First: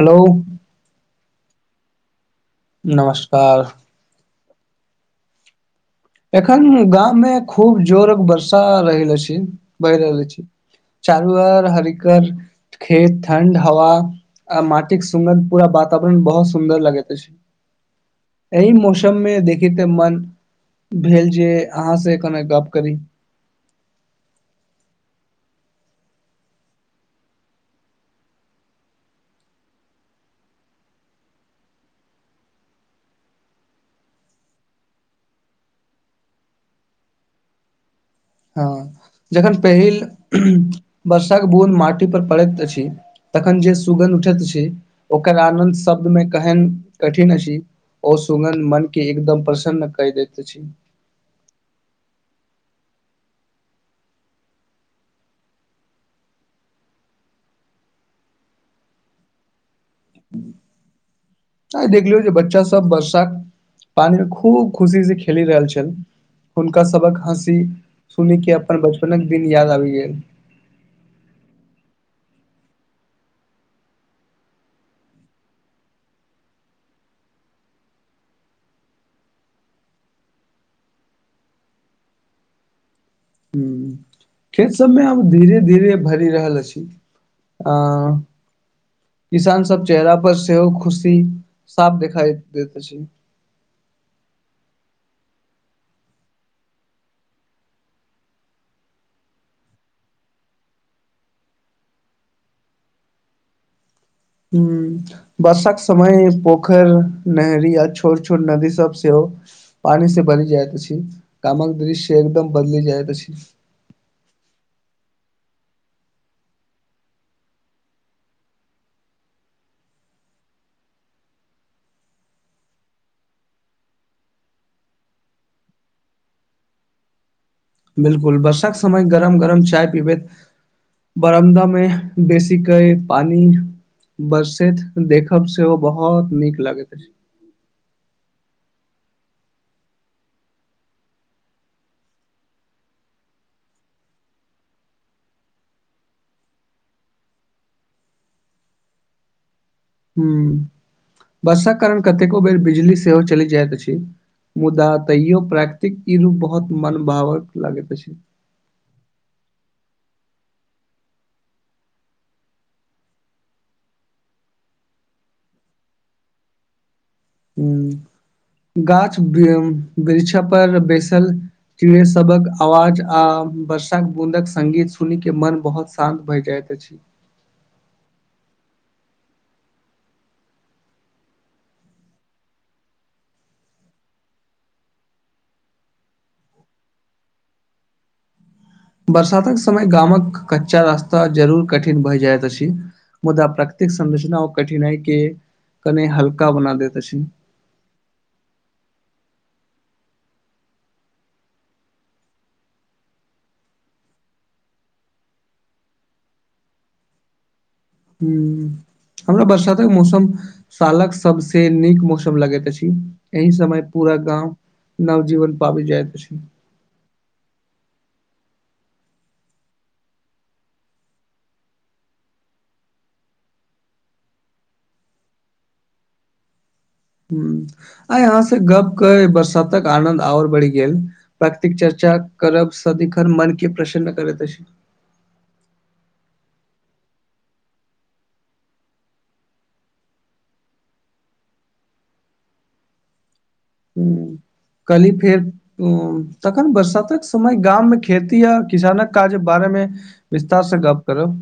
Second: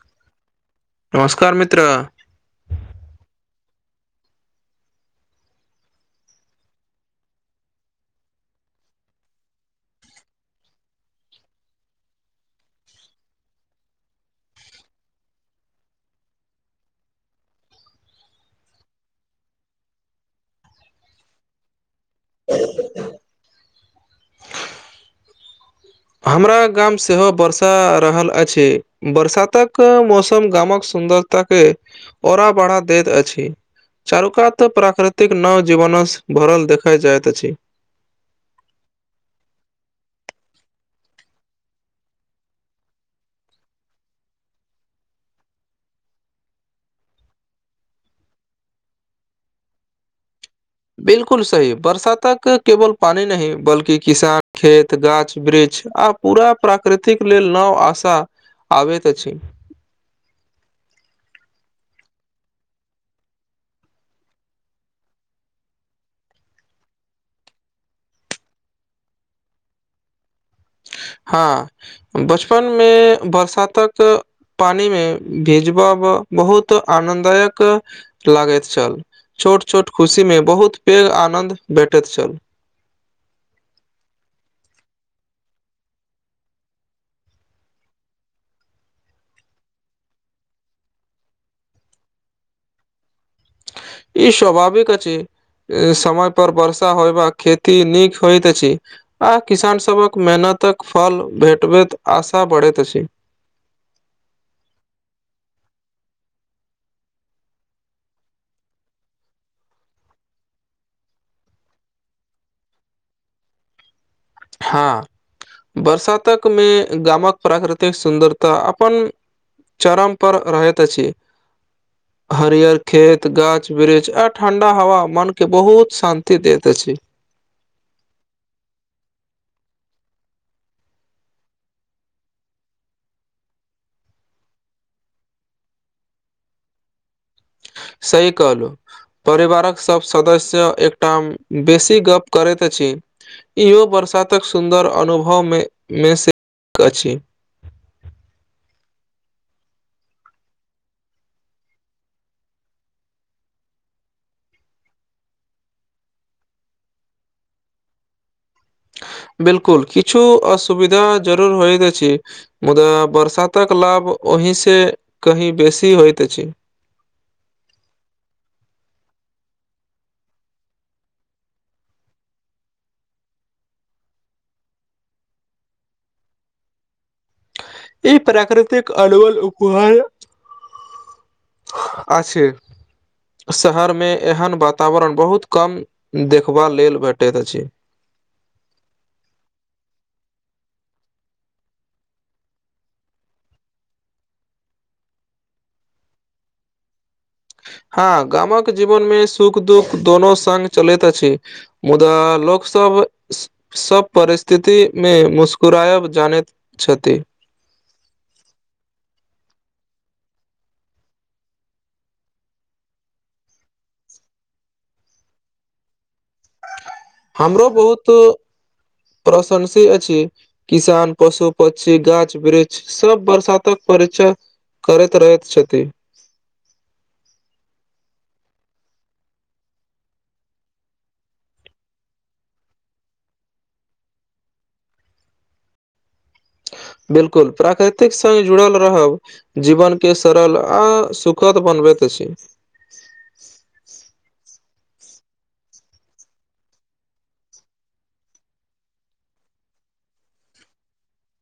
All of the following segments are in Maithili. हेलो नमस्कार मित्र नमस्कार एखन गाम मे खूब जोर वर्षा रहल अछि रहल अछि बहि रहल अछि चारुर हरिकर खेत ठंड हवा आ माटिके सुगन्ध पूरा वातावरण बहुत सुन्दर लगैत छै। एहि मौसममे देखेती त मन भेल जे अहाँ से कने गप करी हमरा गाम सेहो वर्षा रहल अछि बरसातक मौसम गामक सुन्दरता के ओरा बढ़ा दैत अछि चारुकात प्राकृतिक नव जीवनसँ भरल देखाइ जाइत अछि हँ जखन पहिल बर्षाक बूद माटी पर पड़ैत अछि। तखन जे सुगन्ध उठैत छी ओकर आनन्द शब्द मे केहन कठिन अछि, ओ सुगन मन के एकदम प्रसन्न क दैत अछि बिलकुल सही बर्षा तक केवल पानि नहि बल्कि किसान खेत गाछ वृक्ष आब। पूरा प्राकृतिक लेल नव आशा आबैत अछि। [unintelligible] आइ देख लियौ जे बच्चा सब वर्षा पानी मे खूब खुशी से खेलि रहल छल। हुनका सभक हँसी सुन कऽ अपन बचपनक दिन याद आबि गेल हँ बचपनमे बरसातक। पानि मे भिजबब बहुत आनन्ददायक लागैत छल छोट छोट खुशी मे बहुत पेघ आनंद भेटैत छल। खेत सबमे आब धीरे धीरे भरि रहल अछि आ [inaudible] किसान सब चेहरा पर सेहो खुशी साफ देखाई देैत अछि ई स्वभाविक अछि समय पर वर्षा होइब खैती नीक होइत छै आ किसान सबक मेहनतक फल भेटबैत आशा बढ़ैत अछि। हू। वर्षाक समय पोखरि नहरी य छोट छोट नदी सब सेहो हो। पानी से भरी जाइत अछि गामक दृश्य एकदम बदली जाइत अछि हँ बरसातकमे गामक प्राकृतिक सुन्दरता अपन। चरम पर रहैत अछि। हरियर खेत गाछ वृक्ष आ ठंडा हवा मन के बहुत शांति देैत अछि। बिल्कुल वर्षाक समय गरम गरम चाय पीबैत बरामदा मे बेसी कय पानी बरसैत देखब सेहो बहुत नीक लगैत अछि सही कहलु। परिवारक सभ सदस्य एकटाम बेसी गप करैत अछि। इहो बरसातक सुन्दर अनुभवमे मे सेक अछि। हुँ वर्षाक कारण कतेको बेर बिजली सेहो चलि जाइत अछि। मुदा तैयो प्राकृतिक ई रूप बहुत मनभावक लगैत अछि। बिल्कुल किछु असुविधा जरूर होयत अछि। मुदा बरसातक लाभ ओहि से कहीं बेसी होइत अछि। हूँ गाछ वृक्ष पर बैसल। चिड़य सभक आवाज आ वर्षाक बूँदक संगीत सुनि के मन बहुत शान्त भए जाइत अछि। ई प्राकृतिक अनमोल उपहार अच्छे। शहर मे एहन वातावरण बहुत कम देखबा लेल भेटैत अछि। बरसातक समय गामक कच्चा रास्ता जरूर कठिन भए जाइत अछि। मुदा प्रकतिक संरचना ओ कठिनाइ के कने हल्का बना देैत अछि। हँ गामक जीवन मे सुख दुःख दोनो संग चलैत अछि। मुदा लोक सभ। सभ परिस्थितिमे मुस्कराएब जानैत छथि। हुँ हमरा बरसातेक मौसम। सालक सबसे नीक मौसम लगैत अछि एहि समय पूरा गाँव नवजीवन पाबी जाइत छै। हमरो बहुत प्रशंसी अछि। किसान पशु पक्षी गाछ वृक्ष सब बरसातक परिचय। करैत रहैत छथि। हुँ आय अहाँ से गप कय बरसातक आनन्द आओर बढ़ि गेल। प्रकृतिक चर्चा करब सदिखर मन के प्रसन्न करैत अछि। बिल्कुल प्राकृतिक संग जुड़ल रहब। जीवन के सरल आ सुखद बनबैत छी। हुँ कल्हि फेर हुँ तखन बरसातक समय गाममे खेती आ किसानक काज बारेमे विस्तार स गप्प करब।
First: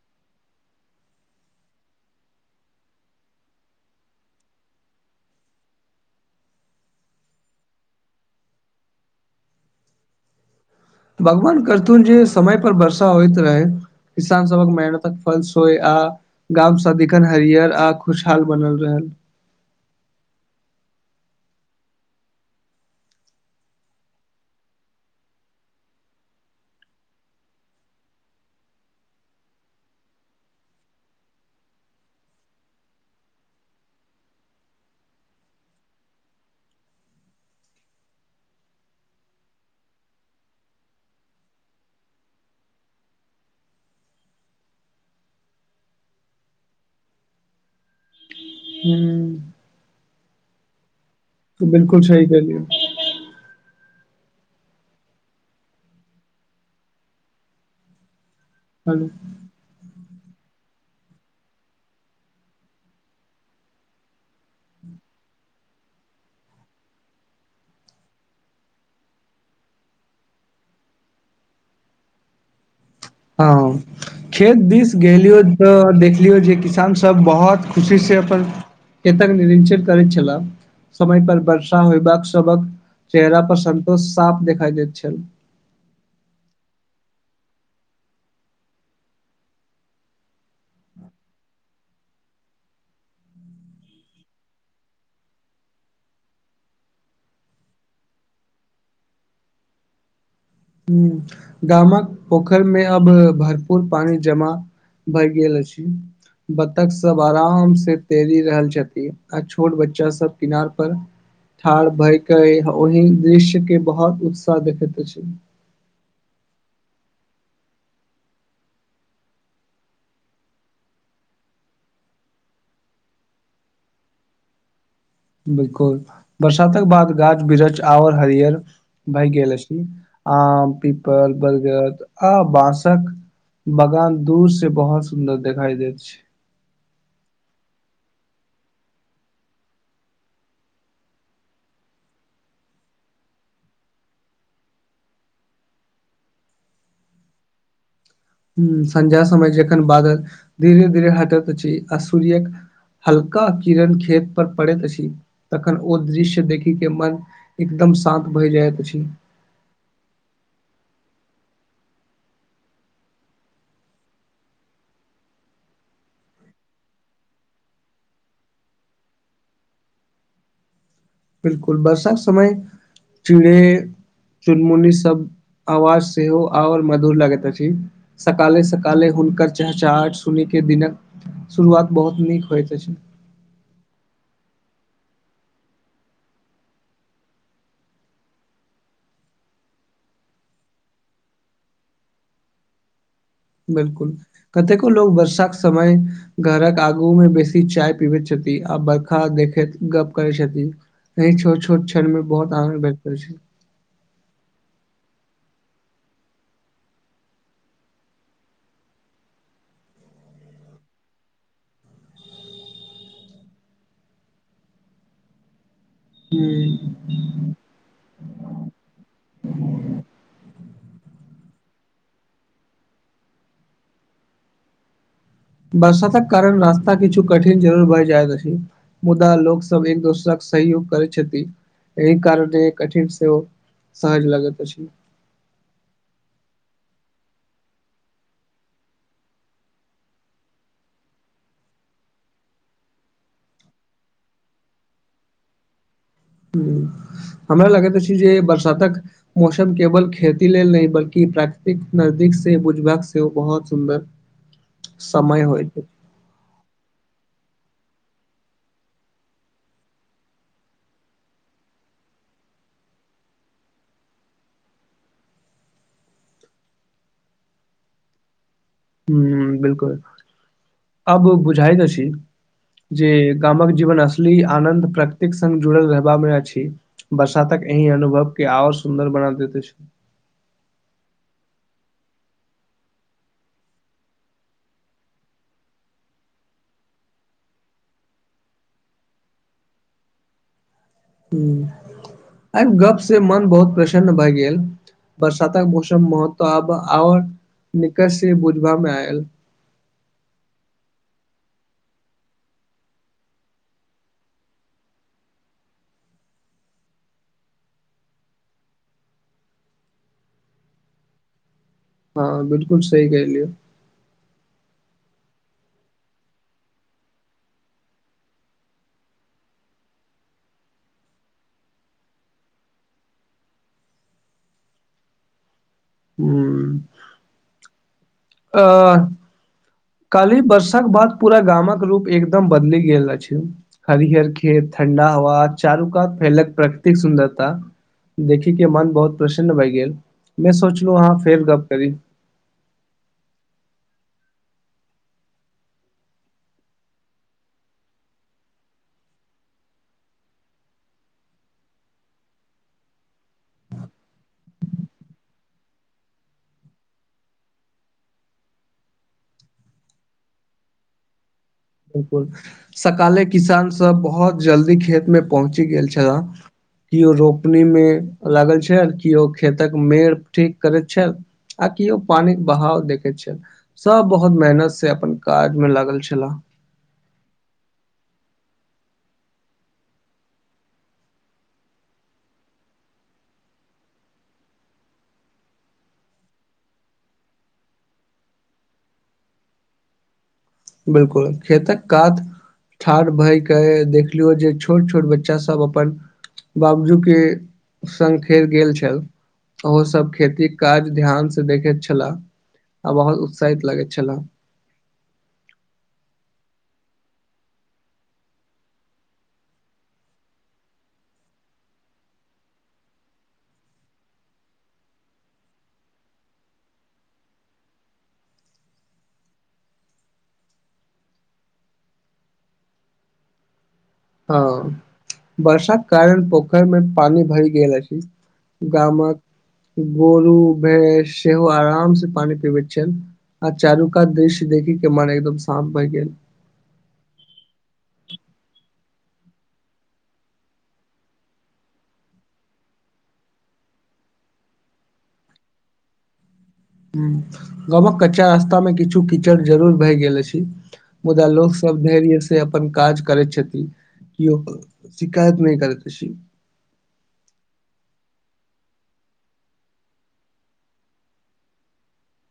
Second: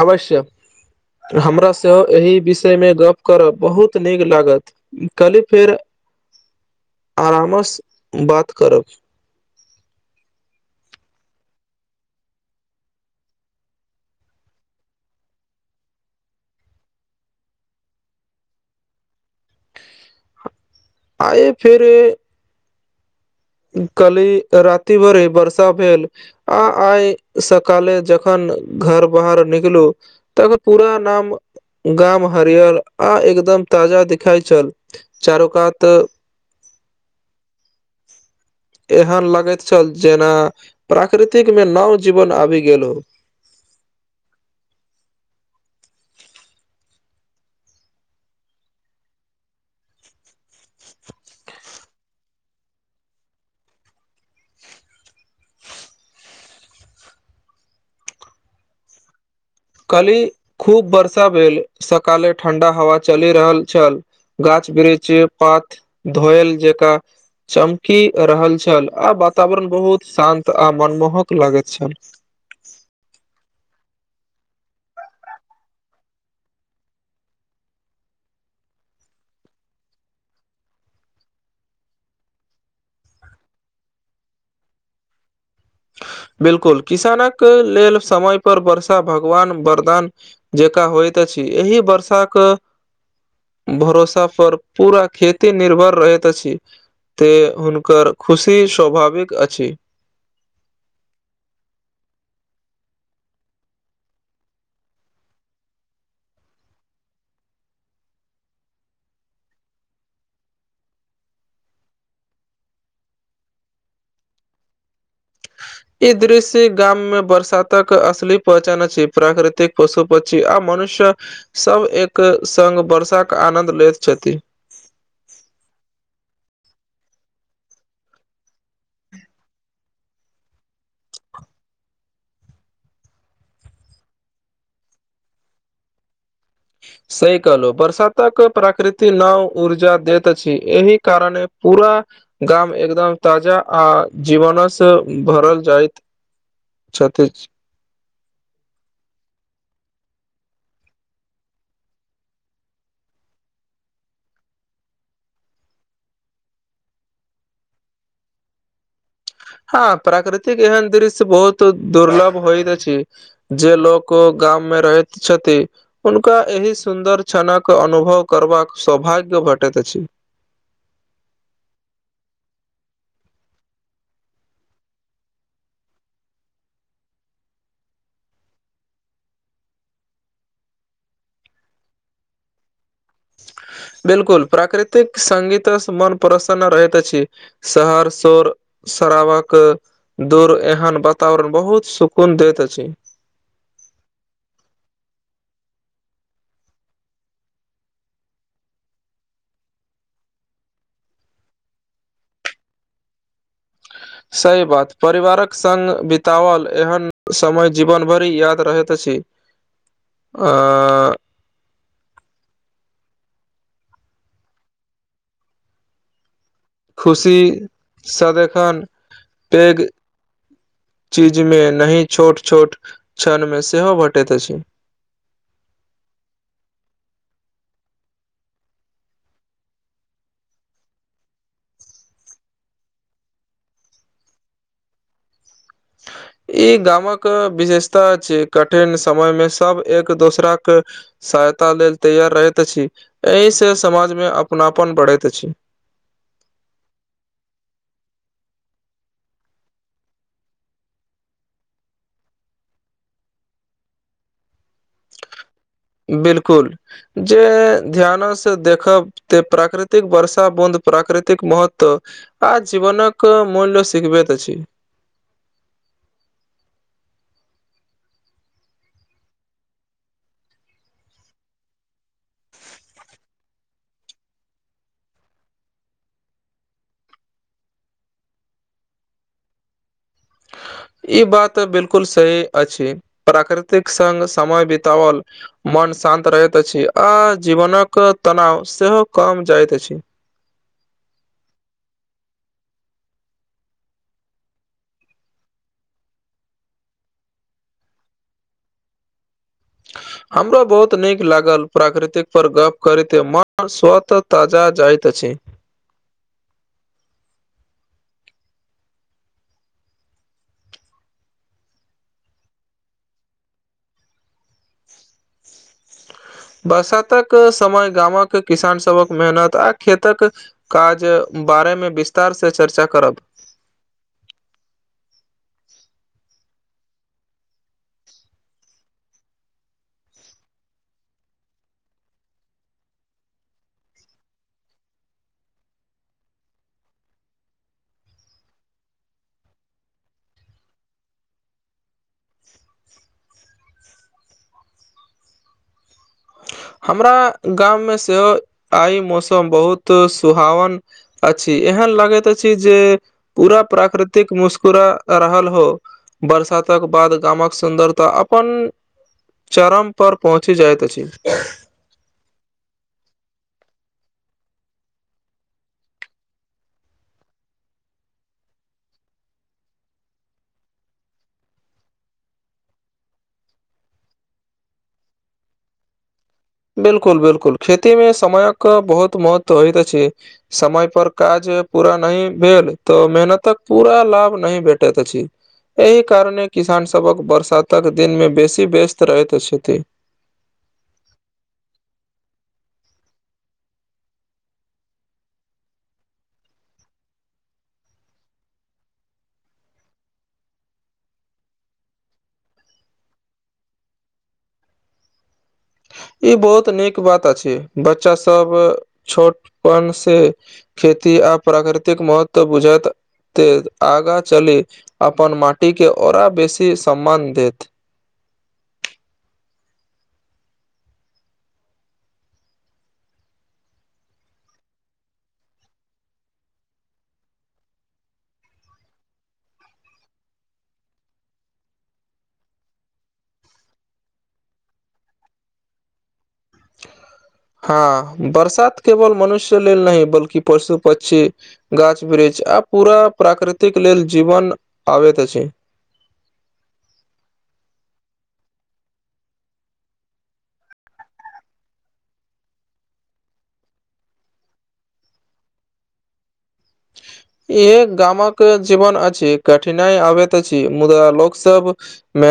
आवश्य। हमरा सेहो एहि विषयमे गप्प करब बहुत नीक लागत। कल्हि फेर आरामस बात करब। भगवान करथुन जे समय पर वर्षा होइत रहै। किसान सभक मेहनतक फल सोइ आ। गाँव सदिखन हरियर आ खुशहाल बनल रहल। आए फेरे काल्हि राति भरि वर्षा भेल आ आइ सकाले जखन घर बाहर निकलू। तक पूरा नाम गाम हरियर आ एकदम ताजा दिखाइ छल। चारोकात- एहन लगैत छल जेना प्राकृतिक में नव जीवन आबि गेल हो। [unintelligible] बिल्कुल सही कहियए। [unintelligible] कल ही खूब वर्षा भेल सकाले ठंडा हवा चलि रहल छल। गाछ बिरीछ पात धोयल जेका चमकी रहल छल आ वातावरण बहुत शान्त आ मनमोहक लगैत छल। हँ खेत दीस गेलियौ तऽ देखलियौ जे किसान सभ बहुत खुशी से अपन खेतक निरक्षक करैत छलह। समय पर वर्षा होयबाक सबक चेहरा पर सन्तोष साफ देखाइ दैत छल। बिल्कुल किसानक लेल समय पर वर्षा भगवान वरदान जेकरा होइत अछि एहि वर्षाक भरोसा पर पूरा खेती निर्भर रहैत अछि। ते हुनकर खुशी स्वभाविक अछि। हु गामक पोखरि में अब भरपूर पानी जमा भैए गेल अछि बत्तख सब आराम से तैरी रहल छथि। आ छोट बच्चा सब किनार पर ठाढ़ भय केँ ओहि दृश्य केँ बहुत उत्साह देखैत अछी ई दृश्य गाम में बरसातक असली पहचान अछि प्राकृतिक पशु पक्षी आ मनुष्य सब एक संग बर्षा कऽ आनन्द लेैत छथि। बिल्कुल बरसातक बाद गाछ बिरछ और हरियर- भैय गेलल छी आम पिपल बर्गर आ बाँसक बगान दूर से बहुत सुंदर देखाई दे छै। सही कहलों बरसातक प्रकृति नओ ऊर्जा देैत अछि एहि कारणे पूरा गाम एकदम ताजा आ जीवनस भरल जायइत छते छी ह सझा समय जखन बादल धीरे धीरे हटैत अछि आ सूर्यक हल्का किरण खेत पर पड़ैत अछि तखन ओ दृश्य देखि केँ मन एकदम शान्त भैइ जाइत अछि हँ प्राकृतिक एहन दृश्य बहुत दुर्लभ होइइत अछी जे लोक गाम में रहैत छथि। हुनका एहि सुन्दर क्षणक अनुभव करबाक सौभाग्य भेटैत अछि। बिल्कुल बर्षाक समय चीड़ै चुनमुनी सब आवाज सेहो आवल मधुर लगैत अछि सकाले सकाले हुनकर चहचहाहट सुनि केँ दिनक शुरुआत बहुत नीक होइत अछि बिल्कुल प्राकृतिक संगीत स मन प्रसन्न रहैत अछि शहर सोर सरावा कऽ दूर एहन वातावरण बहुत सुकून दैत अछि बिल्कुल कतेको लोग वर्षाक समय घरक आगू में बेसी चाय पीबैत छथि आ बर्खा देखैत गप करै छथि अय छोट छोट छनमे बहुत आनंद भेटैत अछि सही बात परिवारक संग बिताबल एहन समय जीवन भरि याद रहैत अछि [unintelligible] [unintelligible] खुशी सदिखन पेघ चीजमे नहि छोट छोट क्षणमे सेहो भेटैत अछि बरसातक कारण रास्ता किछु कठिन जरूर भए जाएत अछि मुदा लोक सब एक दोसरक सहयोग करै छथि एहि कारने कठिन सेहो सहज लगैत अछि ई गामक अ विशेषता छिये कठिन समय मे सब एक दोसराक सहायता लेल तैयार रहैत अछि एहि से समाजमे अपनापन बढ़ैत अछि हमरा लागैत अछि जे बरसातक मौसम केवल खेती लेल नहि बल्कि प्राकृतिक नजदीक से बुझबाक सेहो बहुत सुंन्दर [inaudible] समय होइत बिलकुल जे ध्यानसँ देखब ते प्राकृतिक वर्षा बुन्द प्राकृतिक महत्व आ जीवनक मूल्य सिखबेत अछि हुँ हुँ बिलकुल अब बुझाइत अछि जे गामक जीवन असली आनन्द प्रकतिक संग जुड़ल रहबा मे अछि बरसातक एहि अनुभव केँ आओर सुन्दर बना दैत अछि ई बात बिलकुल सही अछि प्राकृतिक संग समय बिताओल मन शान्त रहैत अछि आ जीवनक तनाव सेहो कम जाइत अछि हुँ आइ गप से मन बहुत प्रसन्न भए गेल बरसातक मौसम महत्व आब आओर निकट से बुझबा मे ऐयल [inaudible] हमरो बहुत नीक लागल प्राकृतिक पर गप्प करिते मन स्वतः ताजा जाइत अछि हँ बिलकुल सही कहलियै बरसातक समय गामक किसान सभक मेहनत आ खेतक काज बारेमे विस्तार से चर्चा करब हुँ अ काल्हि वर्षाक बाद पूरा गामक रूप एकदम बदलि गेल अछि हरिहर खेत ठण्डा हवा आ चारू कात फैलक प्रकृतिक सुन्दरता देखि केँ मन बहुत प्रसन्न भए गेल मे सोचलौ अहाँ फेर गप करी हमरा गाम मे सेहो आइ मौसम बहुत सुहावन अछि एहन लागैत अछि जे पूरा प्राकृतिक मुस्करा रहल हो बरसातक बाद गामक सुन्दरता अपन चरम पर पहुँची जाइत अछि बिलकुल सकाले किसान सब बहोत जल्दी खेत मे पहुँची गेल छला किओ रोपनी मे लागल छैल केओ खेतक मेड़ ठीक करैत छैल आ किओ पानिक बाहाव देखैत छै सब बहुत मेहनत से अपन काज मे लागल छेला बिलकुल बिलकुल खेती मे समयक बहुत महत्व होइत अछि समय पर काज पूरा नहि भेल तऽ मेहनतक पूरा लाभ नहि भेटैत अछि एहि कारणे किसान सभक बरसातक दिन मे बेसी व्यस्त रहैत छथि बिलकुल खेतक कात ठाढ़ भय कऽ देखलियौ जे छोट छोट बच्चा सभ अपन। बाबजू के संग फेर गेल छै ओहो सब खेती के काज ध्यान से देखैत छलाह आ बहुत उत्साहित लगैत छला ई बहुत नीक बात अछि बच्चा सब छोट पन से खेती आ प्राकृतिक महत्व बुझैत, ते आगा चली अपन माटी के ओरा बेसी सम्मान देत हँ वर्षााक कारण पोखर मे पान भरि गेल अछि गामक गोरू भैंस सेहो आराम से पानी पीबैत छैथ आ चारु कात दृश्य देखिक के मन एकदम शान्त भए गेल। हाँ बरसात केवल मनुष्य लेल नहि बल्कि पशु पक्षी गाछ वृक्ष आ पूरा प्राकृतिक लेल जीवन आबैत अछि। गामक कच्चा रास्ता मे किछु कीचड़ जरूर भए गेल अछि मुदा लोक सब धैर्य से अपन काज करै छथिन केँ शिकायत नहि करै अछि। इहे गामक जीवन अछि कठिनाई आबैत अछि मुदा लोक सब मे [unintelligible]